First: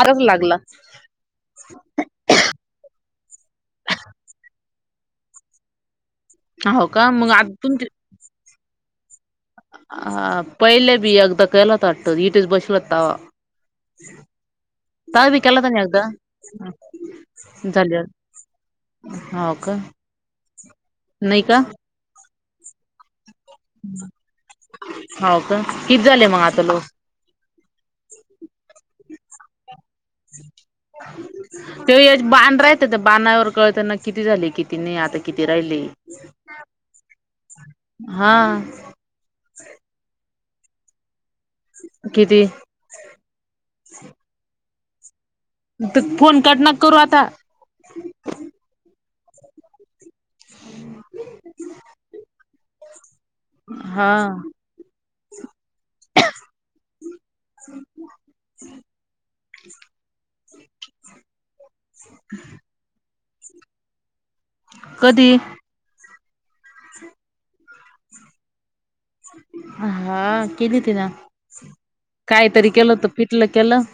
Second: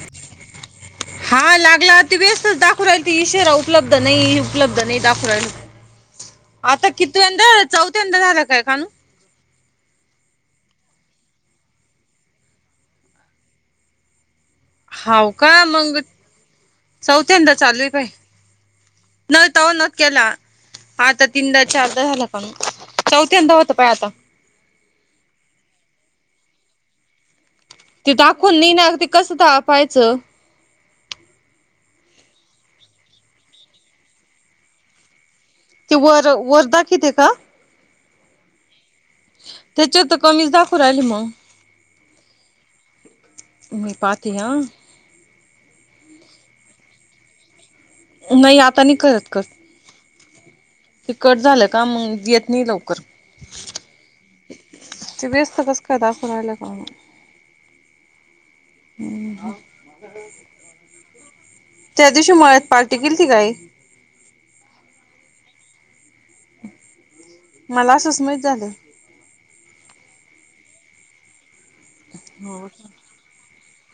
आरग लागला. हा. लागला त व्यस्तच दाखवू राहिला. ही शेवा उपलब्ध नाही. उपलब्ध नाही दाखवू राहील. [inaudible] हो आता का मग आ कितवांद्या तुम चौथ्यानदा झालं का कानू? आ पहिले बी एकदा केलता वाटत. हिथेच बसेल होता तवा. [inaudible] हाव का? केला होता ना मंग एकदा चौथ्यांदा चालू आहे काय? झाल्यावर नाही हो तवा का न केला आता नाही का तीनदा चार - झालं का कानू. चौथ्यानदा होतो पाह्य आता. हाव का? किती झाले मग आता लोक? ते दाखवल नाही ना. आता ते कसं पायचं? ते एक बाण राह्यत त्या बाणावर कळत ना किती झाले? किती नाही? आता- किती राहिले. ते वर वर दाखिते का? हा. त्याच्यात तर कमीच दाखवू राहिले मंग. किती? मी पाती हं. तु फोन कट नको करू आता. नाही आता नाही करत कट. हे कट झालं का मग येत नाही लवकर. हा ते व्यस्त कस काय दाखवू राहिला काय - हं. ह. त्या दिवशी मळ्यात पार्टी केली ती काही. कधी? मला असच माहीत झालं. हा. केली ति ना. हो कायतरी केलं त- पिटलं केलं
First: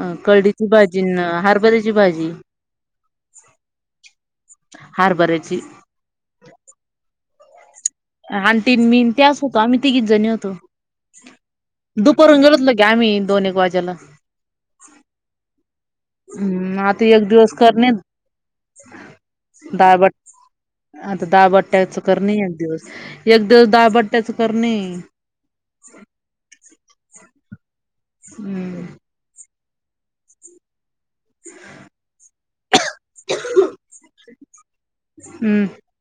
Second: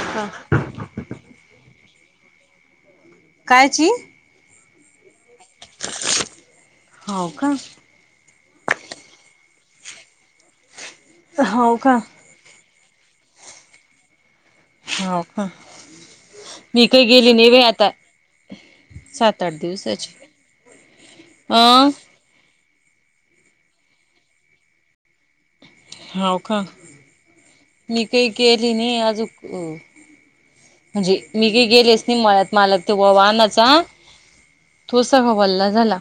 अ कळीची भाजी हरभऱ्याची भाजी. कायची. हरबऱ्याची. हो का. ऑंटी न मीन त्याच होतो आम्ही तीगीच जणी होतो. हो का. परून गेळतलो ग आम्ही दोन एक वाज्याला. हो का. हम्म मी काही आता एक गेली नाही दिवस बई करणे आता सात आठ दाळबट दिवसाची. आता दाळ अं बट्ट्याच करणे एक दिवस एक दिवस दाळ बट्ट्याच करणे. आहे हव का. मी काही केली हम्म नाही अजून. म्हणजे मी काही गेलेस नाही मळ्यात मालक तेव्हा वाहनाचा. तो स ह हम्म वल्ला झाला.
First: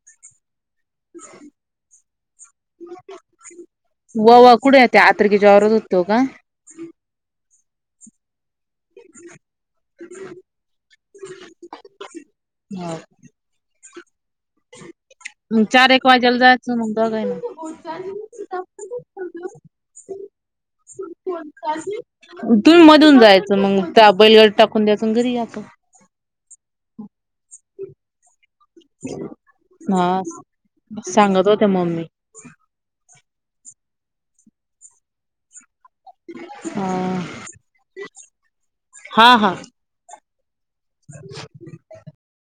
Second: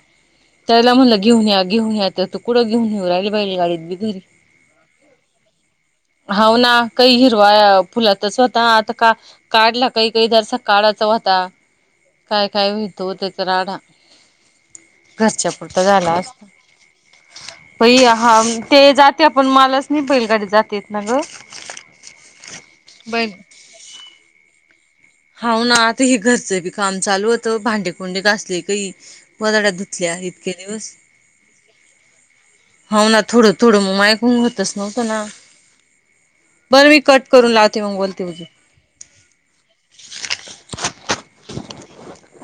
त्यायला म्हणल घेऊ घेऊ या तुकडं घेऊ येऊ राहिली बाहिल गाडी बघ- वोवा कुठे येते आता. की तिच्या वावरत असतो का. होना काही हिरवाआहे फुलात होता आता काय काढला काही काही जरसा काढाचा होता काय काय हो तो त्याचा राडा. घरच्या मग पुरता चार एक झाला वाज्याला असता. जायचं मग दोघानी. पई हा ते जाते पण मलाच नाही बैलगाडी जाता येत ना ग. तुम्ही मधून जायच. त मग त्या बैलगाडी टाकून द्याच न घरी याचं. तर ह घरचं बी काम चालू होतं भांडेकुंडे घासले. काही गोधड्या धुतल्या हा इतके दिवस. सांगत होत्या मम्मी हाव ना थोडं थोडं मग मायाकुन व्हतंच नव्हतना. बरं हा मी कट करून लावते मग बोलते ऊद्या हा हा ह [unintelligible]